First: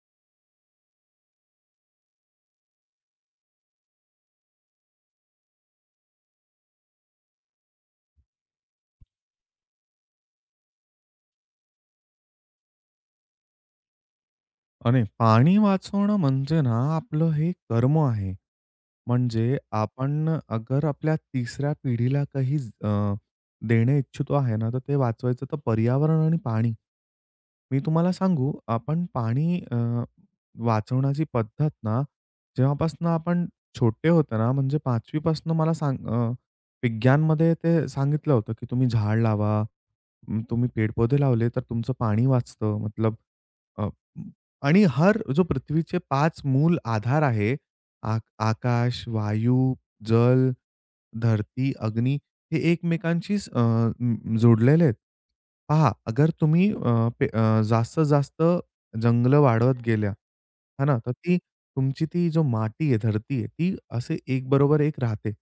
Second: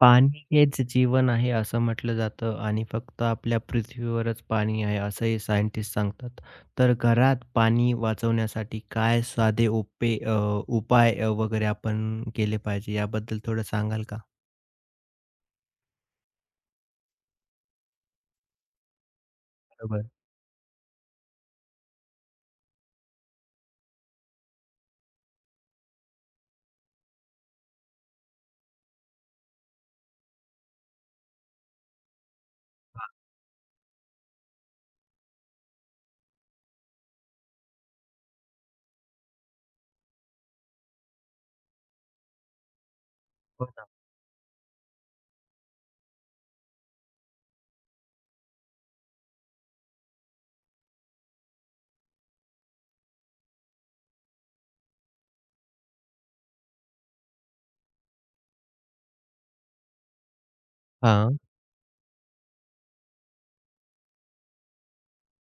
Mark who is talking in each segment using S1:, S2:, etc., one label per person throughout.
S1: पाणी हेच जीवन आहे असं म्हटलं जातं आणि फक्त आपल्या पृथ्वीवरच पाणी आहे असंही सायंटिस्ट सांगतात. तर घरात पाणी वाचवण्यासाठी काय साधे उपाय वगैरे आपण केले पाहिजे याबद्दल थोडं सांगाल का?
S2: आणि पाणी वाचवणं म्हणजे ना आपलं हे कर्म आहे. म्हणजे
S1: बरोबर.
S2: आपण अगर आपल्या तिसऱ्या पिढीला काही अ, देणे इच्छितो आहे ना, तर ते वाचवायचं तर पर्यावरण आणि पाणी. मी तुम्हाला सांगू आपण पाणी वाचवण्याची पद्धत ना, जेव्हापासनं आपण छोटे होतो ना, म्हणजे 5वी पासनं मला सांग विज्ञानमध्ये ते सांगितलं होतं, की तुम्ही झाड लावा, तुम्ही पेड-पौधे लावले तर तुमचं पाणी वाचतं. मतलब.
S1: हो.
S2: अ, आणि हर जो पृथ्वीचे पाच मूल आधार आहे, आक आकाश, वायू, जल, धरती, अग्नी हे एकमेकांशीच जोडलेले आहेत. पहा, अगर तुम्ही जास्तीत जास्त जंगलं वाढवत गेल्या, है ना, तर ती
S1: हां,
S2: तुमची ती जो माती आहे, धरती आहे, ती असे एक बरोबर एक राहते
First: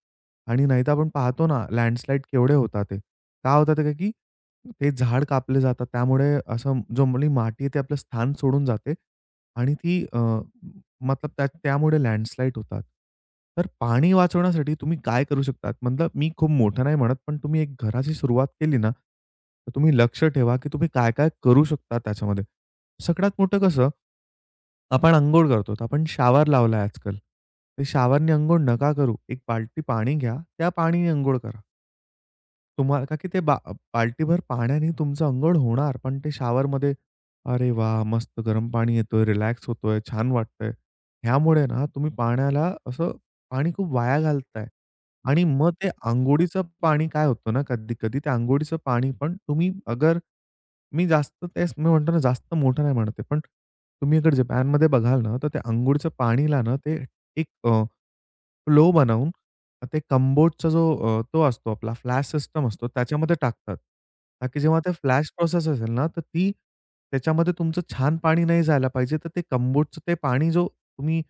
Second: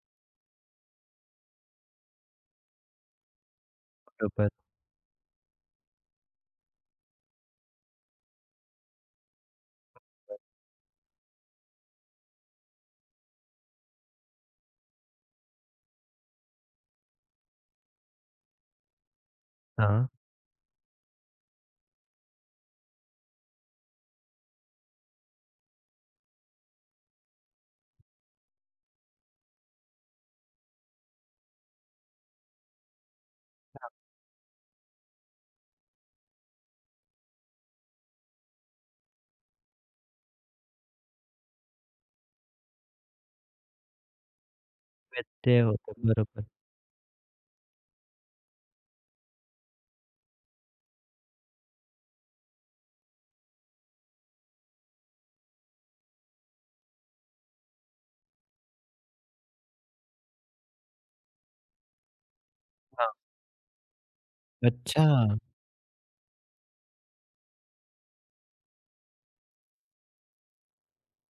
S2: आणि नाहीतर आपण पाहतो ना लँडस्लाईड केवढे होतात ते. का होतात ते का की
S1: बरोबर.
S2: ते झाड कापले जातात. त्यामुळे असं जमली माती आहे, ती आपलं स्थान सोडून जाते आणि ती मतलब त्यामुळे लँडस्लाईड होतात. तर पाणी वाचवण्यासाठी तुम्ही काय करू शकतात? मतलब मी खूप मोठं नाही म्हणत, पण तुम्ही एक घराची सुरुवात केली ना, तर तुम्ही
S1: हां,
S2: लक्ष ठेवा, की तुम्ही काय-काय करू शकता त्याच्यामध्ये. सगळ्यात मोठं कसं आपण अंघोळ करतो. तर आपण शावर लावलाय आजकाल. ते शॉवरनी अंघोळ नका करू. एक बाल्टी पाणी घ्या. त्या पाणीने अंघोळ करा. तुम्हाला का की ते बा बाल्टीभर पाण्याने तुमचं अंघोळ होणार. पण ते शॉवरमध्ये अरे वाह! मस्त गरम पाणी येतोय, रिलॅक्स होतोय, छान वाटतंय. ह्यामुळे ना तुम्ही पाण्याला असं पाणी खूप वाया घालताय. आणि
S1: व्यत्यय
S2: मग ते
S1: होतो. बरोबर.
S2: अंघोळीचं पाणी काय होतं ना, कधी-कधी ते अंघोळीचं पाणी पण तुम्ही अगर मी जास्त तेच मी म्हणतो ना, जास्त मोठं नाही म्हणत पण तुम्ही अगर जपानमध्ये बघाल ना, तर ते अंघोळीच्या पाणीला ना, ते एक लो बनवून ते कंबोर्डचा जो तो असतो आपला फ्लॅश सिस्टम असतो
S1: हां.
S2: त्याच्यामध्ये टाकतात. ताकी जेव्हा ते
S1: अच्छा,
S2: फ्लॅश प्रोसेस असेल ना, तर ती त्याच्यामध्ये तुमचं छान पाणी नाही जायला पाहिजे. तर ते कंबोर्डचं ते पाणी जो तुम्ही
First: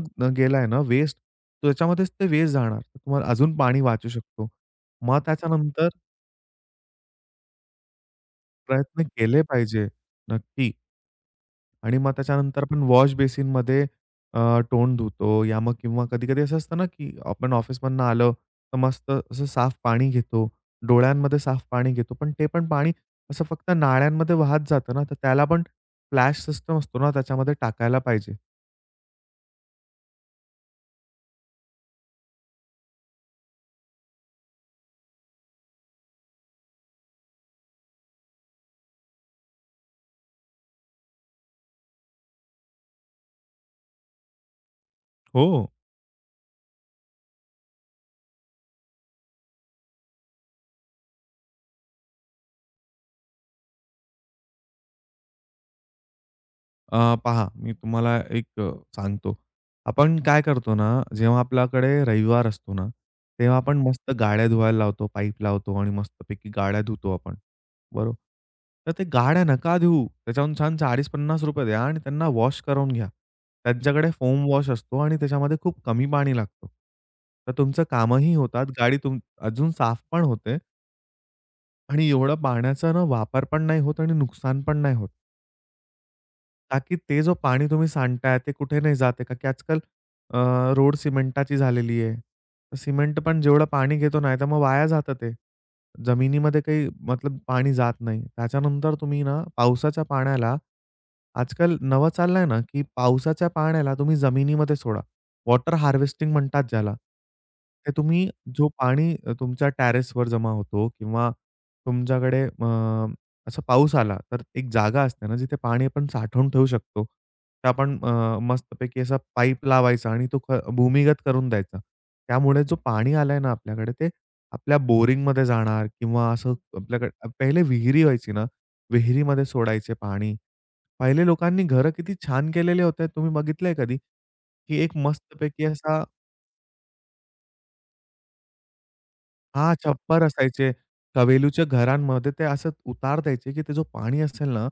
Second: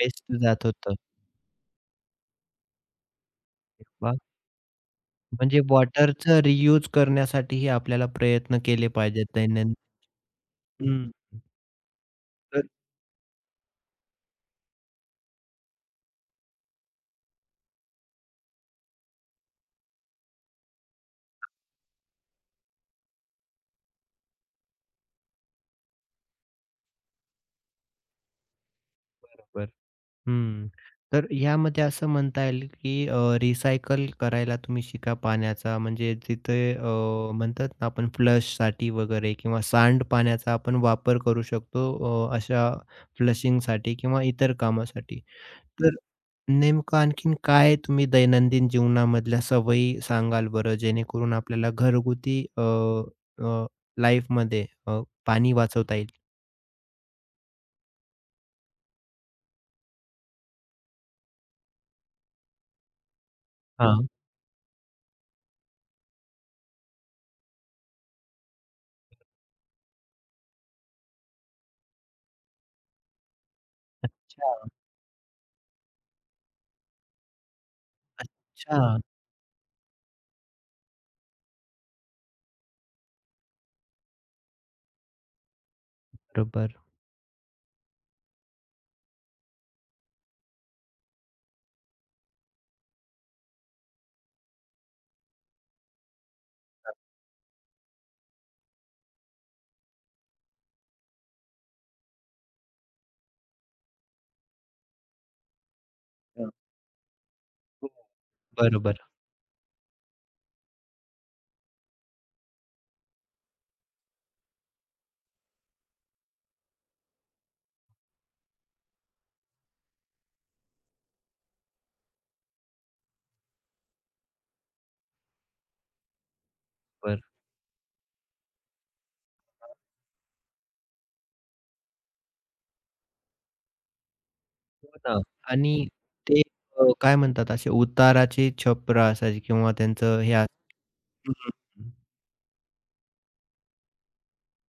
S1: वेस्ट जात
S2: गेलाय ना
S1: होतं.
S2: वेस्ट, त्याच्यामध्येच ते वेस्ट जाणार. तर तुम्हाला अजून पाणी
S1: अरे
S2: वाचू
S1: वाह!
S2: शकतो. मग
S1: म्हणजे
S2: त्याच्यानंतर
S1: वॉटरचं रियूज करण्यासाठीही आपल्याला प्रयत्न केले
S2: प्रयत्न
S1: पाहिजेत
S2: केले
S1: दैनंदिन.
S2: पाहिजे. नक्की.
S1: हं,
S2: आणि मग त्याच्यानंतर
S1: तर
S2: आपण वॉश बेसिनमध्ये अ, तोंड धुतो या मग किंवा कधी-कधी असं असतं ना, की आपण ऑफिसमधनं आलं, तर मस्त असं साफ पाणी घेतो. डोळ्यांमध्ये साफ पाणी घेतो. पण ते पण पाणी असं फक्त नाळ्यांमध्ये वाहत जातं ना, तर त्याला पण फ्लॅश सिस्टम असतो ना, त्याच्यामध्ये टाकायला पाहिजे.
S1: बरोबर. हं. तर यामध्ये असं म्हणता येईल, की रिसायकल करायला तुम्ही शिका पाण्याचा. म्हणजे तिथे म्हणतात ना आपण फ्लशसाठी वगैरे किंवा सांडपाण्याचा आपण वापर करू शकतो अशा फ्लशिंगसाठी किंवा इतर कामासाठी.
S2: हो.
S1: तर नेमकं आणखीन काय तुम्ही दैनंदिन जीवनामधल्या सवयी सांगाल बरं? जेणेकरून आपल्याला घरगुती अ, अ, लाईफमध्ये पाणी वाचवता येईल?
S2: पहा, मी तुम्हाला एक सांगतो. आपण काय करतो ना, जेव्हा आपल्याकडे रविवार असतो ना, तेव्हा आपण
S1: हां.
S2: मस्त गाड्या धुवायला लावतो, पाईप लावतो आणि मस्तपैकी गाड्या धुतो आपण. बरोबर. तर ते गाड्या नका धुवू. त्याच्याहून छान ₹40-50 द्या आणि त्यांना वॉश करून घ्या. त्यांच्याकडे फोम
S1: अच्छा.
S2: वॉश असतो आणि त्याच्यामध्ये खूप कमी पाणी लागतो. तर तुमचं कामही होतात,
S1: अच्छा.
S2: गाडी तुम अजून साफ पण होते आणि एवढा पाण्याचा ना वापर पण नाही होत आणि नुकसान पण नाही होत.
S1: बरोबर.
S2: ताकी ते जो पाणी तुम्ही सांडताय ते कुठे नाही जात का की आजकाल अ, रोड सिमेंटाची झालेली आहे. तर सिमेंट पण जेवढं पाणी घेतो नाही तर मग वाया जातं ते. जमिनीमध्ये काही मतलब पाणी जात नाही. त्याच्यानंतर तुम्ही ना पावसाच्या पाण्याला आजकाल नवं चाललंय ना, की पावसाच्या पाण्याला तुम्ही जमिनीमध्ये सोडा. वॉटर हार्वेस्टिंग
S1: हं.
S2: म्हणतात ज्याला. ते तुम्ही जो
S1: बरोबर.
S2: पाणी तुमच्या टेरेसवर जमा होतो किंवा तुमच्याकडे असा पाऊस आला, तर एक जागा असते ना, जिथे पाणी आपण साठवून ठेवू शकतो. तर आपण मस्तपैकी असा पाईप लावायचा आणि तो भूमिगत करून द्यायचा. त्यामुळे जो पाणी आलाय ना आपल्याकडे, ते आपल्या बोरिंगमध्ये जाणार किंवा असं
S1: बरोबर.
S2: आपल्याकडे पहिले विहिरी व्हायची ना, विहिरीमध्ये सोडायचे पाणी. पहिले लोकांनी घरं किती छान केलेले होते. तुम्ही बघितलंय कधी? की
S1: हो
S2: एक
S1: ना.
S2: मस्तपैकी
S1: आणि
S2: असा
S1: ते काय म्हणतात असे उताराचे छप्र असायचे किंवा
S2: हां,
S1: त्यांचं
S2: छप्पर
S1: हे असं
S2: असायचे.
S1: हं,
S2: कवेलूच्या
S1: हं.
S2: घरांमध्ये ते असं उतार द्यायचे, की ते जो पाणी असेल ना,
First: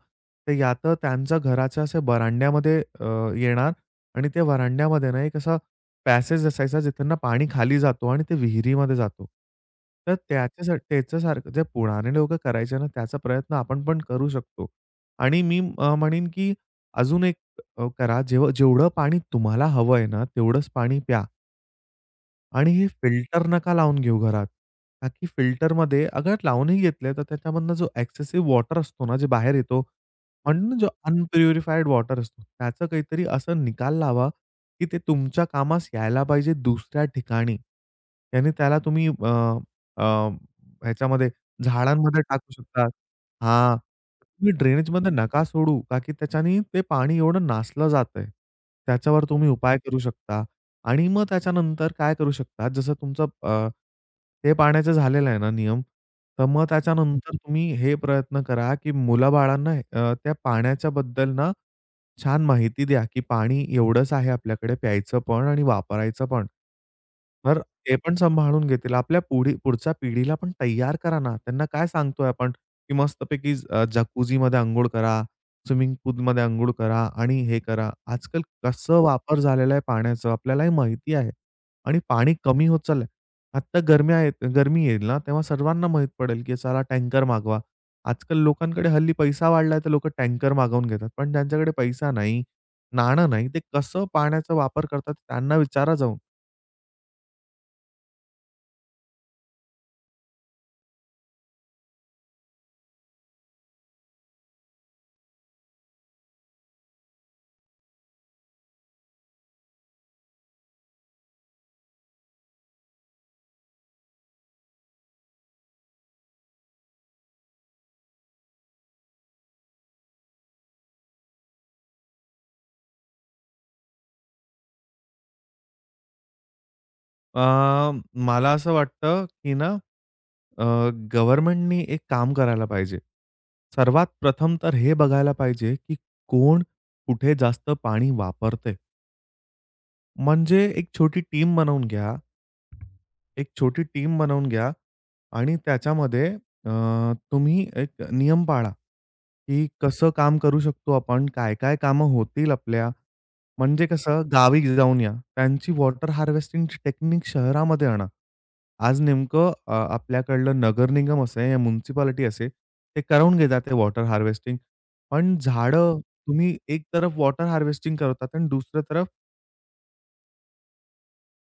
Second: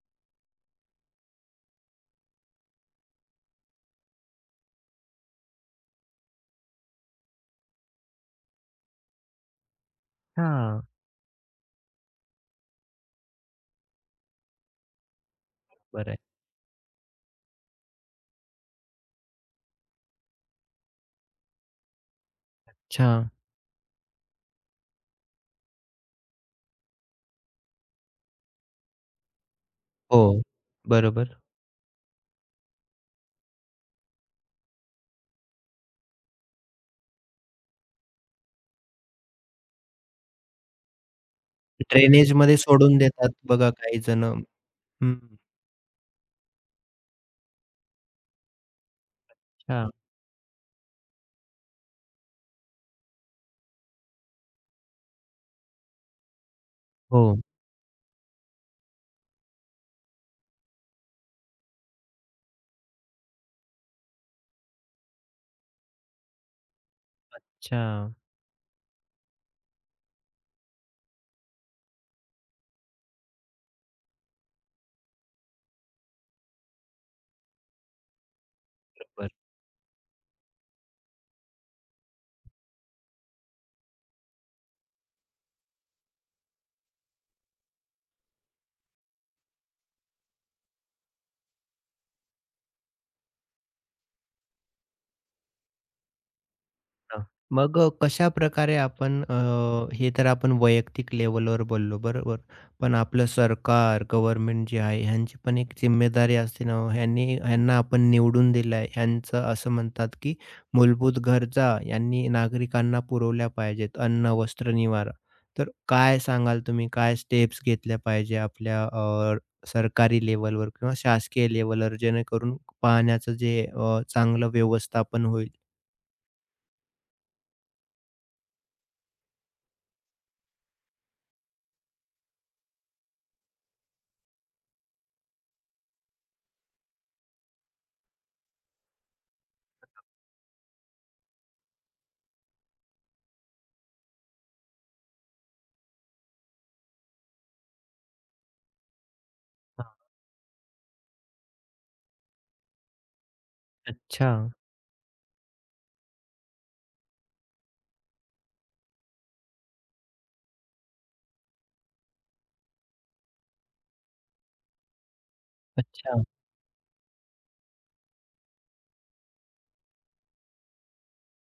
S2: ते या तर त्यांच्या घराच्या अशा व्हरांड्यामध्ये येणार आणि त्या व्हरांड्यामध्ये ना, एक असा पॅसेज असायचा, जिथून ना पाणी खाली जातो आणि ते विहिरीमध्ये जातो. तर
S1: हां,
S2: त्याच्यासाठी त्याच्यासारखं जे पुराणे लोकं करायचे ना, त्याचा प्रयत्न आपण पण करू शकतो. आणि मी
S1: बरं आहे.
S2: म्हणेन, की अजून एक करा, जेव्हा जेवढं पाणी तुम्हाला हवं आहे ना, तेवढंच पाणी प्या. आणि हे
S1: अच्छा.
S2: फिल्टर नका लावून घेऊ घरात. का की फिल्टरमध्ये अगर लावूनही घेतले, तर त्याच्यामधनं जो एक्सेसिव्ह वॉटर असतो ना, जे बाहेर येतो,
S1: हो,
S2: म्हणून ना जो
S1: बरोबर.
S2: अनप्युरिफाईड वॉटर असतो, त्याचं काहीतरी असं निकाल लावा, की ते तुमच्या कामास यायला पाहिजे दुसऱ्या ठिकाणी. त्याने त्याला तुम्ही अ, अ, ह्याच्यामध्ये झाडांमध्ये टाकू
S1: ड्रेनेजमध्ये
S2: शकतात.
S1: सोडून देतात बघा
S2: हां.
S1: काही जण.
S2: तुम्ही
S1: हं.
S2: ड्रेनेजमध्ये नका सोडू, का की त्याच्याने ते पाणी एवढं नासलं जातंय. त्याच्यावर तुम्ही उपाय
S1: अच्छा.
S2: करू शकता. आणि मग त्याच्यानंतर काय करू शकतात, जसं तुमचं ते पाण्याचं झालेलं आहे ना नियम, तर मग
S1: हो.
S2: त्याच्यानंतर तुम्ही हे प्रयत्न करा, की मुलाबाळांना त्या पाण्याच्याबद्दल ना छान माहिती द्या, की पाणी एवढंच आहे आपल्याकडे प्यायचं पण आणि वापरायचं पण. तर
S1: अच्छा.
S2: ते पण सांभाळून घेतील. आपल्या पुढच्या पिढीला पण तयार करा ना. त्यांना काय सांगतोय आपण, की मस्तपैकी जकूझीमध्ये करा. स्विमिंग पूलमध्ये अंघोळ करा आणि हे करा. आजकाल कसं
S1: बरोबर.
S2: वापर झालेला आहे पाण्याचं आपल्यालाही माहिती आहे. आणि पाणी कमी होत चाललंय. आत्ता गरम्या आहेत गरमी येईल ना, तेव्हा सर्वांना माहीत पडेल, की चला टँकर मागवा. आजकाल लोकांकडे हल्ली पैसा वाढलाय, तर लोकं टँकर मागवून घेतात. पण ज्यांच्याकडे पैसा नाही, नाणं नाही, ते कसं पाण्याचा वापर करतात त्यांना विचारा जाऊन.
S1: हां. मग कशाप्रकारे आपण हे तर आपण वैयक्तिक लेव्हलवर बोललो बरोबर. पण आपलं सरकार, गव्हर्नमेंट जे आहे ह्यांची पण एक जिम्मेदारी असते ना हो. ह्यांनी ह्यांना आपण निवडून दिलंय. ह्यांचं असं म्हणतात, की मूलभूत गरजा यांनी नागरिकांना पुरवल्या पाहिजेत. अन्न, वस्त्र, निवारा. तर काय सांगाल तुम्ही? काय स्टेप्स घेतल्या पाहिजे आपल्या सरकारी लेव्हलवर किंवा शासकीय लेव्हलवर जेणेकरून पाण्याचं जे चांगलं व्यवस्थापन होईल?
S2: अ, मला असं वाटतं, की ना अ, गव्हर्नमेंटनी एक काम करायला पाहिजे. सर्वात प्रथम तर हे बघायला पाहिजे, की कोण कुठे जास्त पाणी वापरतंय. म्हणजे एक छोटी टीम बनवून घ्या. एक छोटी टीम बनवून घ्या आणि त्याच्यामध्ये अ, तुम्ही एक नियम पाळा, की
S1: हां.
S2: कसं काम करू शकतो आपण? काय-काय कामं होतील आपल्या? म्हणजे कसं
S1: अच्छा.
S2: गावी जाऊन या. त्यांची वॉटर हार्वेस्टिंगची टेक्निक शहरामध्ये आणा. आज नेमकं आपल्याकडलं नगर निगम असे या म्युनिसिपालिटी असे, ते करवून घेतात ते वॉटर हार्वेस्टिंग. पण झाडं
S1: अच्छा,
S2: तुम्ही एक तरफ वॉटर हार्वेस्टिंग करतात आणि दुसऱ्या तरफ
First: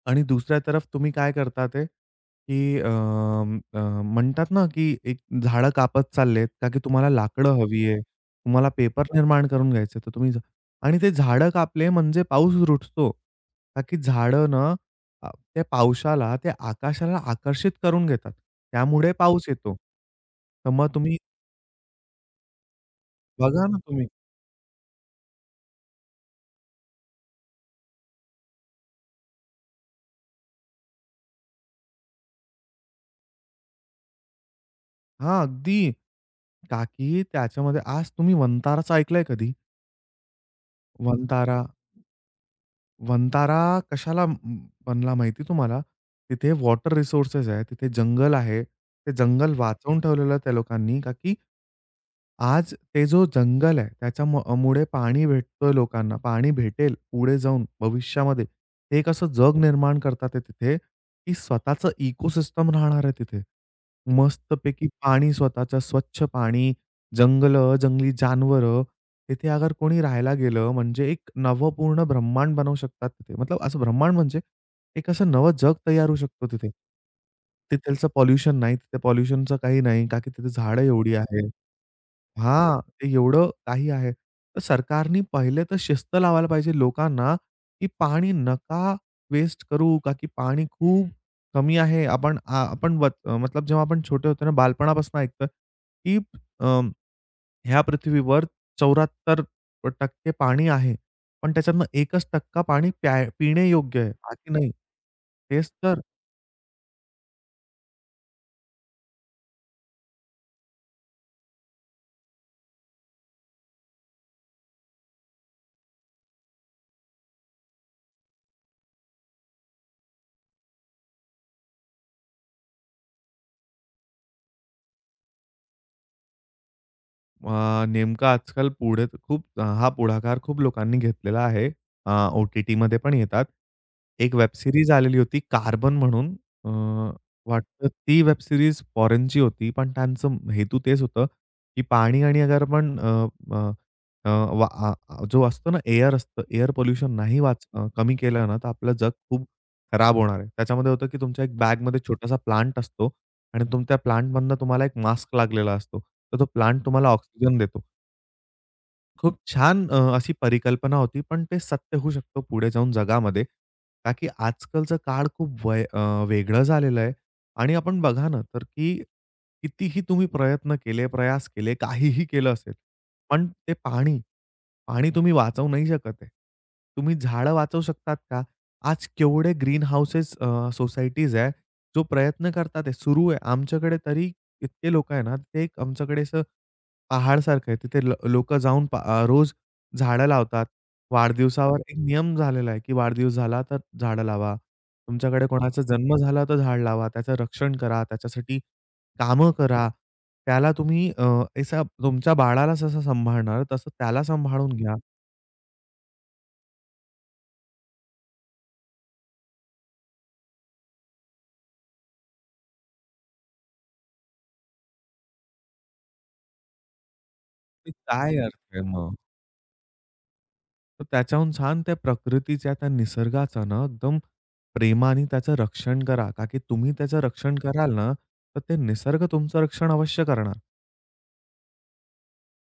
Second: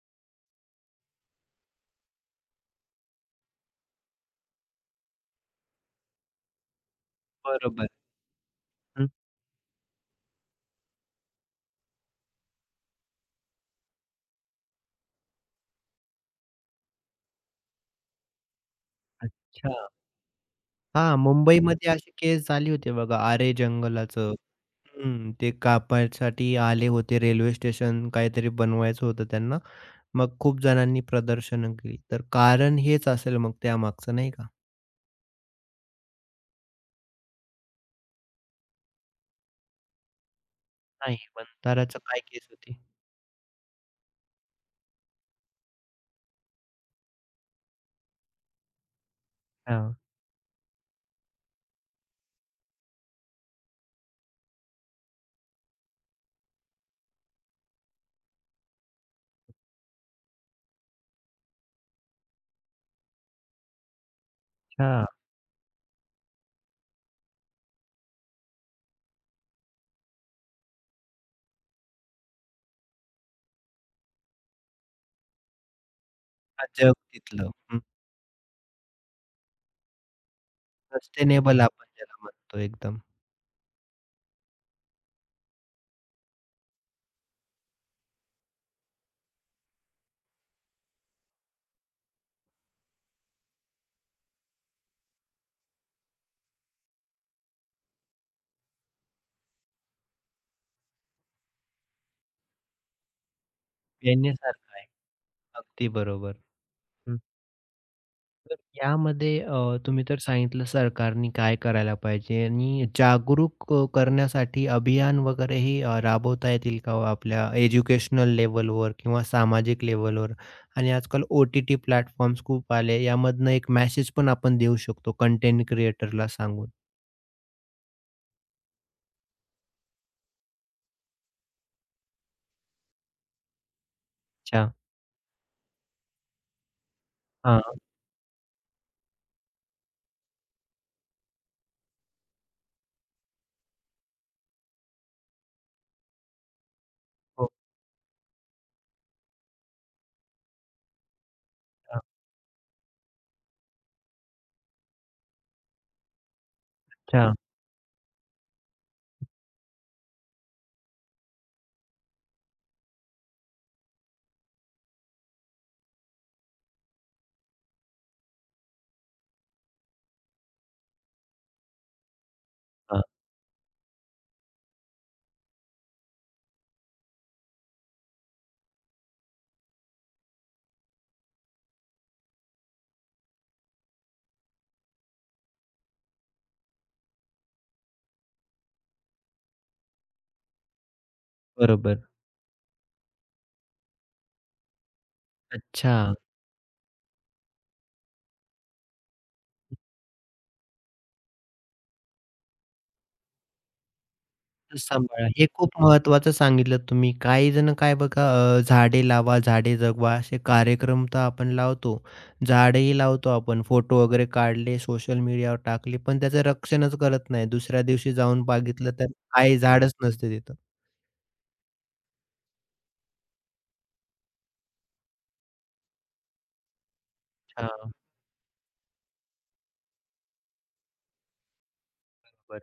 S2: आणि दुसऱ्या तरफ तुम्ही काय करता ते, की अ, अ, म्हणतात ना, की एक झाडं कापत चाललेत, का की तुम्हाला लाकडं हवी
S1: बरोबर.
S2: आहे. तुम्हाला पेपर
S1: हं,
S2: निर्माण करून घ्यायचं आहे, तर तुम्ही आणि ते झाडं कापले म्हणजे पाऊस रुततो. का की झाडं ना, त्या पावसाला, त्या आकाशाला आकर्षित करून घेतात. त्यामुळे पाऊस
S1: अच्छा.
S2: येतो. तर मग
S1: हां,
S2: तुम्ही
S1: मुंबईमध्ये अशी केस झाली होती बघा आरे
S2: बघा ना तुम्ही
S1: जंगलाचं. हं, ते कापायसाठी आले होते रेल्वे स्टेशन काहीतरी बनवायचं होतं त्यांना. मग खूप जणांनी प्रदर्शनं केली. तर कारण हेच असेल मग त्यामागचं नाही का?
S2: हां, अगदी. का की त्याच्यामध्ये आज तुम्ही वंताराचं ऐकलंय कधी?
S1: नाही,
S2: वंतारा
S1: वंताराचं काय केस होती?
S2: वंतारा कशाला बनला माहिती तुम्हाला? तिथे वॉटर रिसोर्सेस आहे, तिथे जंगल आहे. ते जंगल
S1: हां,
S2: वाचवून ठेवलेलं आहे त्या लोकांनी का की आज ते जो जंगल आहे, मुळे पाणी भेटतोय लोकांना. पाणी भेटेल पुढे जाऊन भविष्यामध्ये. ते एक असं जग निर्माण करतात आहे तिथे, की स्वतःचं इकोसिस्टम राहणार आहे तिथे. मस्तपैकी
S1: अच्छा.
S2: पाणी स्वतःचं स्वच्छ पाणी, जंगलं, जंगली जानवरं. तिथे अगर कोणी राहायला गेलं म्हणजे एक नवपूर्ण ब्रह्मांड बनवू शकतात तिथे. मतलब असं ब्रह्मांड म्हणजे एक असं नवं जग तयार होऊ शकतो
S1: हां,
S2: तिथे.
S1: जग तिथलं. हं,
S2: ते पॉल्युशन नाही, तिथे पॉल्युशनचं काही नाही, का की तिथे झाडं एवढी आहे.
S1: सस्टेनेबल आपण ज्याला म्हणतो
S2: हां,
S1: एकदम.
S2: ते एवढं काही आहे. तर सरकारनी पहिले तर शिस्त लावायला पाहिजे लोकांना, की पाणी नका वेस्ट करू, का की पाणी खूप कमी आहे. आपण मतलब जेव्हा आपण छोटे होतो ना, बालपणापासून ऐकतोय, की अ ह्या पृथ्वीवर 74% पाणी आहे. पण त्याच्यातनं 1% पाणी पिण्यायोग्य आहे, बाकी नाही.
S1: पेण्यासारखं आहे.
S2: तेच
S1: अगदी
S2: तर.
S1: बरोबर. हं. तर यामध्ये तुम्ही तर सांगितलं सरकारने काय करायला पाहिजे आणि जागरूक करण्यासाठी अभियान वगैरेही राबवता येतील का हो आपल्या एज्युकेशनल लेव्हलवर किंवा सामाजिक लेव्हलवर? आणि आजकाल ओ-टी-टी प्लॅटफॉर्म्स खूप आले. यामधनं एक मेसेज पण आपण देऊ शकतो कंटेंट क्रिएटरला सांगून.
S2: नेमकं आजकाल पुढे खूप हा पुढाकार खूप लोकांनी घेतलेला आहे. अ, ओ-टी-टीमध्ये पण येतात. एक वेब
S1: अच्छा.
S2: सीरीज आलेली होती कार्बन म्हणून. अ,
S1: हां.
S2: वाटतं ती वेब सीरीज फॉरेनची होती, पण त्यांचं हेतू तेच होतं, की पाणी आणि अगर आपण अ, अ, अ, वा आ आ जो असतो ना एअर असतं, एअर पोल्युशन नाही
S1: हो.
S2: कमी केलं ना, तर आपलं जग खूप खराब होणार आहे. त्याच्यामध्ये होतं, की तुमच्या एक बॅगमध्ये छोटासा प्लांट असतो. आणि तुमच्या प्लांटमधनं तुम्हाला एक मास्क लागलेला असतो. तर तो प्लांट तुम्हाला
S1: अच्छा.
S2: ऑक्सिजन देतो. खूप छान अशी परिकल्पना होती. पण ते सत्य होऊ शकतो पुढे जाऊन जगामध्ये. का की आजकालचं काळ खूप वेगळं झालेलं आहे आणि आपण बघा ना तर की कितीही तुम्ही प्रयत्न केले, प्रयास केले, काहीही केलं असेल,
S1: हां.
S2: पण ते पाणी पाणी तुम्ही वाचवू नाही शकत आहे. तुम्ही झाडं वाचवू शकतात का? आज केवढे ग्रीन हाउसेस सोसायटीज आहे, जो प्रयत्न करतात ते, सुरू आहे. आमच्याकडे तरी इतके लोकं आहे ना, ते एक आमच्याकडे असं पहाडसारखं आहे. तिथे ल जाऊन रोज झाडं लावतात. वाढदिवसावर एक
S1: बरोबर.
S2: नियम झालेला आहे, की वाढदिवस झाला तर झाडं लावा. तुमच्याकडे कोणाचा
S1: अच्छा.
S2: जन्म झाला तर झाड लावा. त्याचं रक्षण करा. त्याच्यासाठी कामं करा. त्याला तुम्ही असा तुमच्या बाळाला जसं सांभाळणार, तसं त्याला सांभाळून घ्या.
S1: सांभाळा. हे खूप महत्त्वाचं सांगितलं तुम्ही. काही जण काय बघा झाडे लावा, झाडे जगवा असे कार्यक्रम तर आपण लावतो. झाडेही लावतो आपण. फोटो वगैरे काढले, सोशल मीडियावर टाकले, पण त्याचं रक्षणच करत नाही. दुसऱ्या
S2: ते
S1: दिवशी
S2: काय
S1: जाऊन
S2: अर्थ आहे
S1: बघितलं तर
S2: मग?
S1: काही झाडच नसते तिथं.
S2: तर त्याच्याहून छान त्या प्रकृतीच्या, त्या निसर्गाचा ना एकदम प्रेमाने त्याचं रक्षण करा. का की तुम्ही त्याचं रक्षण कराल ना, तर ते निसर्ग तुमचं रक्षण अवश्य करणार.
S1: बरोबर.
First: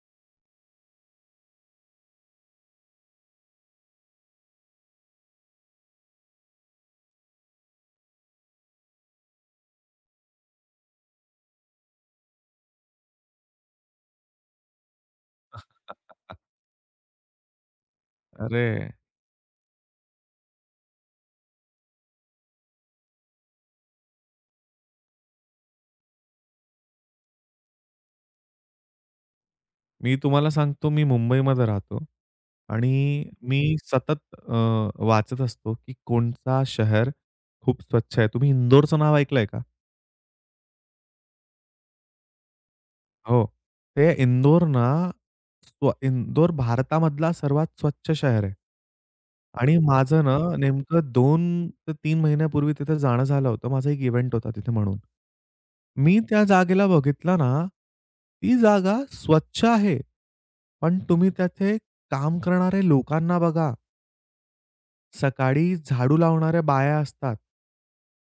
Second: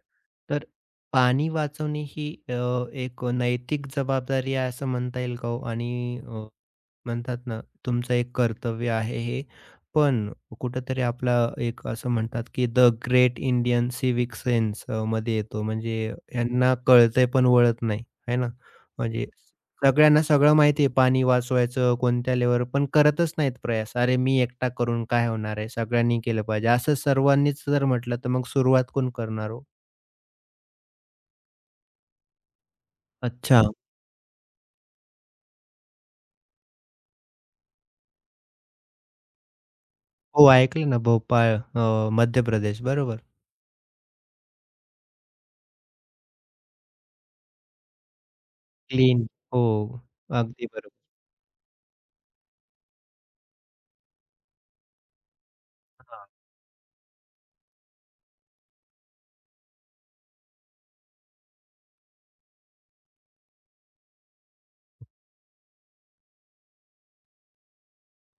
S1: तर पाणी वाचवणे ही एक नैतिक जबाबदारी आहे असं म्हणता येईल का हो? आणि म्हणतात ना तुमचं एक कर्तव्य आहे हे. पण कुठेतरी आपला एक असं म्हणतात की the great Indian civic sense मध्ये येतो. म्हणजे यांना कळतंय पण वळत नाही, आहे ना?
S2: अरे,
S1: म्हणजे सगळ्यांना सगळं माहिती आहे पाणी वाचवायचं कोणत्या लेव्हलवर पण करतच नाहीत प्रयास. अरे मी एकटा करून काय होणार आहे? सगळ्यांनी केलं पाहिजे. असं सर्वांनीच जर म्हटलं तर मग सुरुवात कोण करणार हो?
S2: मी तुम्हाला सांगतो मी मुंबईमध्ये राहतो आणि
S1: अच्छा.
S2: मी सतत अ, वाचत असतो, की कोणता शहर खूप स्वच्छ आहे. तुम्ही इंदोरचं नाव ऐकलंय का?
S1: हो, ऐकलं ना भोपाळ मध्य प्रदेश बरोबर.
S2: हो. ते इंदोर ना इंदोर भारतामधला सर्वात स्वच्छ शहर आहे.
S1: क्लीन हो,
S2: आणि माझं ना,
S1: अगदी बरोबर.
S2: नेमकं 2 ते 3 महिन्यापूर्वी तिथे जाणं झालं होतं. माझा एक इव्हेंट होता तिथे म्हणून. मी
S1: हां.
S2: त्या जागेला बघितलं ना, ती जागा स्वच्छ आहे. पण तुम्ही त्याचे काम करणारे लोकांना बघा. सकाळी झाडू लावणाऱ्या बाया असतात.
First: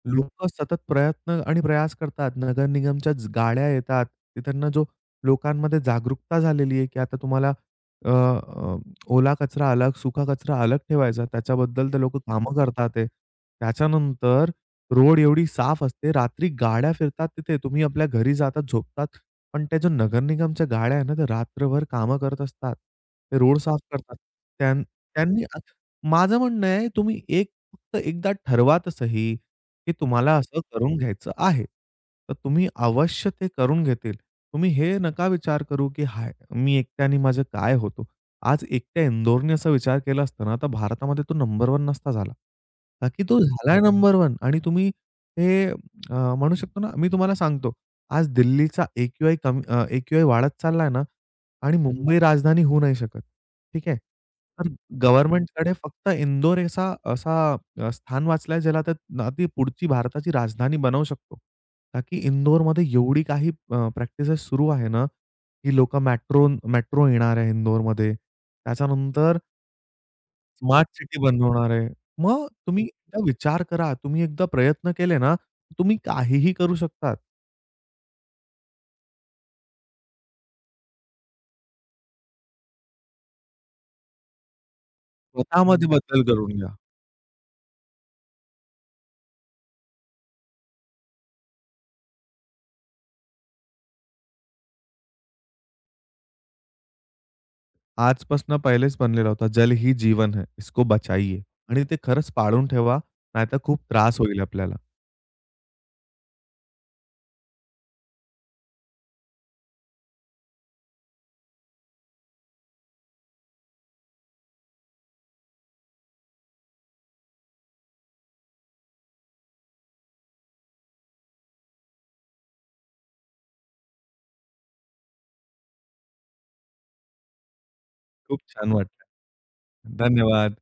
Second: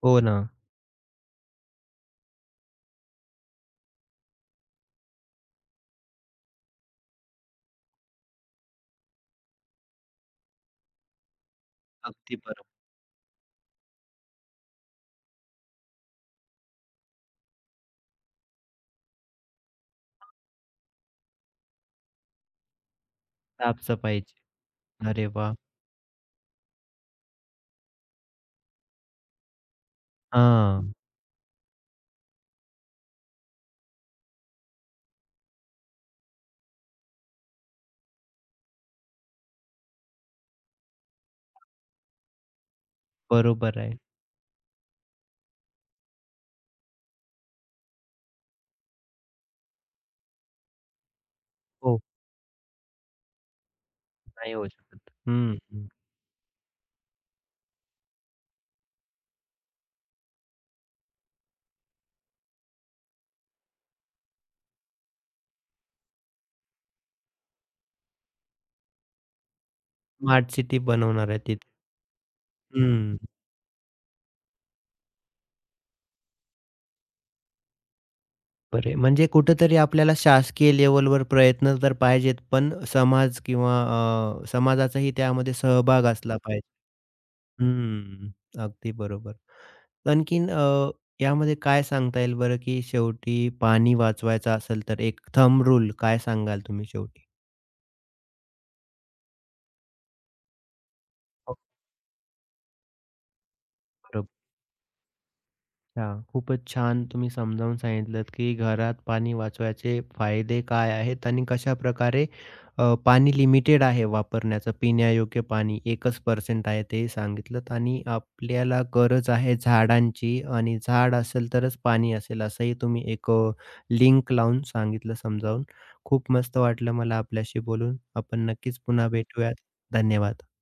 S1: हो ना,
S2: हं. सतत प्रयत्न आणि प्रयास करतात. नगर निगमच्याच गाड्या येतात. त्यांना जो लोकांमध्ये जागरूकता झालेली आहे, की आता तुम्हाला अ, अ, ओला कचरा अलग, सुका कचरा अलग ठेवायचा. त्याच्याबद्दल ते लोकं
S1: अगदी
S2: कामं
S1: बरोबर.
S2: करतात आहे. त्याच्यानंतर रोड एवढी साफ असते. रात्री गाड्या फिरतात तिथे. तुम्ही आपल्या घरी जातात, झोपतात. पण त्या ज्या नगर निगमच्या गाड्या आहे ना, त्या रात्रभर कामं करत असतात. ते रोड साफ करतात.
S1: साफ-सफाईची. अरे
S2: त्यांनी
S1: वाह!
S2: माझं म्हणणं आहे, तुम्ही एक फक्त एकदा ठरवा तर सही, की तुम्हाला असं
S1: हां,
S2: करून घ्यायचं आहे. तर तुम्ही अवश्य ते करून घेतील. तुम्ही हे नका विचार करू, की हाय, मी एकट्याने माझं काय होतो. आज एकट्या इंदोरने असा विचार केला असता ना, तर भारतामध्ये तो नंबर 1 नसता झाला. का की तो
S1: बरोबर
S2: झालाय
S1: आहे.
S2: नंबर 1 आणि तुम्ही हे म्हणू शकतो ना, मी तुम्हाला सांगतो, आज दिल्लीचा एक्यूआय एक्यूआय वाढत चाललाय ना आणि
S1: हो,
S2: मुंबई राजधानी होऊ नाही शकत. ठीक आहे?
S1: नाही
S2: तर
S1: होऊ शकत. हं,
S2: गव्हर्नमेंटकडे
S1: हं.
S2: फक्त इंदोर असा असा अ, स्थान वाचलाय ज्याला तर ना ती पुढची भारताची राजधानी बनवू शकतो. का की इंदोरमध्ये एवढी काही प्रॅक्टिसेस सुरू आहे ना, की लोकं मेट्रो मेट्रो येणार आहे इंदोरमध्ये. त्याच्यानंतर
S1: स्मार्ट सिटी
S2: स्मार्ट सिटी
S1: बनवणार आहे तिथे.
S2: बनवणार आहे. मग तुम्ही
S1: हं,
S2: एकदा विचार करा. तुम्ही एकदा प्रयत्न केले ना, तुम्ही काहीही करू शकतात.
S1: बरं आहे. म्हणजे कुठेतरी आपल्याला शासकीय लेव्हलवर प्रयत्न तर पाहिजेत, पण समाज किंवा समाजाचाही त्यामध्ये
S2: स्वतःमध्ये
S1: सहभाग
S2: बदल
S1: असला
S2: करून
S1: पाहिजे.
S2: घ्या.
S1: हं, अगदी बरोबर. आणखीन यामध्ये काय सांगता येईल बरं, की शेवटी पाणी वाचवायचं असेल तर एक थंब रूल काय सांगाल तुम्ही शेवटी?
S2: आजपासून पहिलेच बनलेला होता, "जल ही जीवन है, इसको बचाइये." आणि ते खरंच पाळून ठेवा, नाहीतर खूप त्रास होईल आपल्याला.
S1: हां, खूपच छान तुम्ही समजावून सांगितलंत, की घरात पाणी वाचवायचे फायदे काय आहेत आणि कशाप्रकारे पाणी लिमिटेड आहे वापरण्याचं, पिण्यायोग्य पाणी 1% आहे तेही सांगितलंत आणि आपल्याला गरज आहे झाडांची आणि झाड असेल तरच पाणी असेल असंही तुम्ही एक लिंक लावून सांगितलं समजावून. खूप मस्त वाटलं मला आपल्याशी बोलून.
S2: खूप
S1: आपण
S2: छान
S1: नक्कीच
S2: वाटलं.
S1: पुन्हा भेटूयात. धन्यवाद.
S2: धन्यवाद.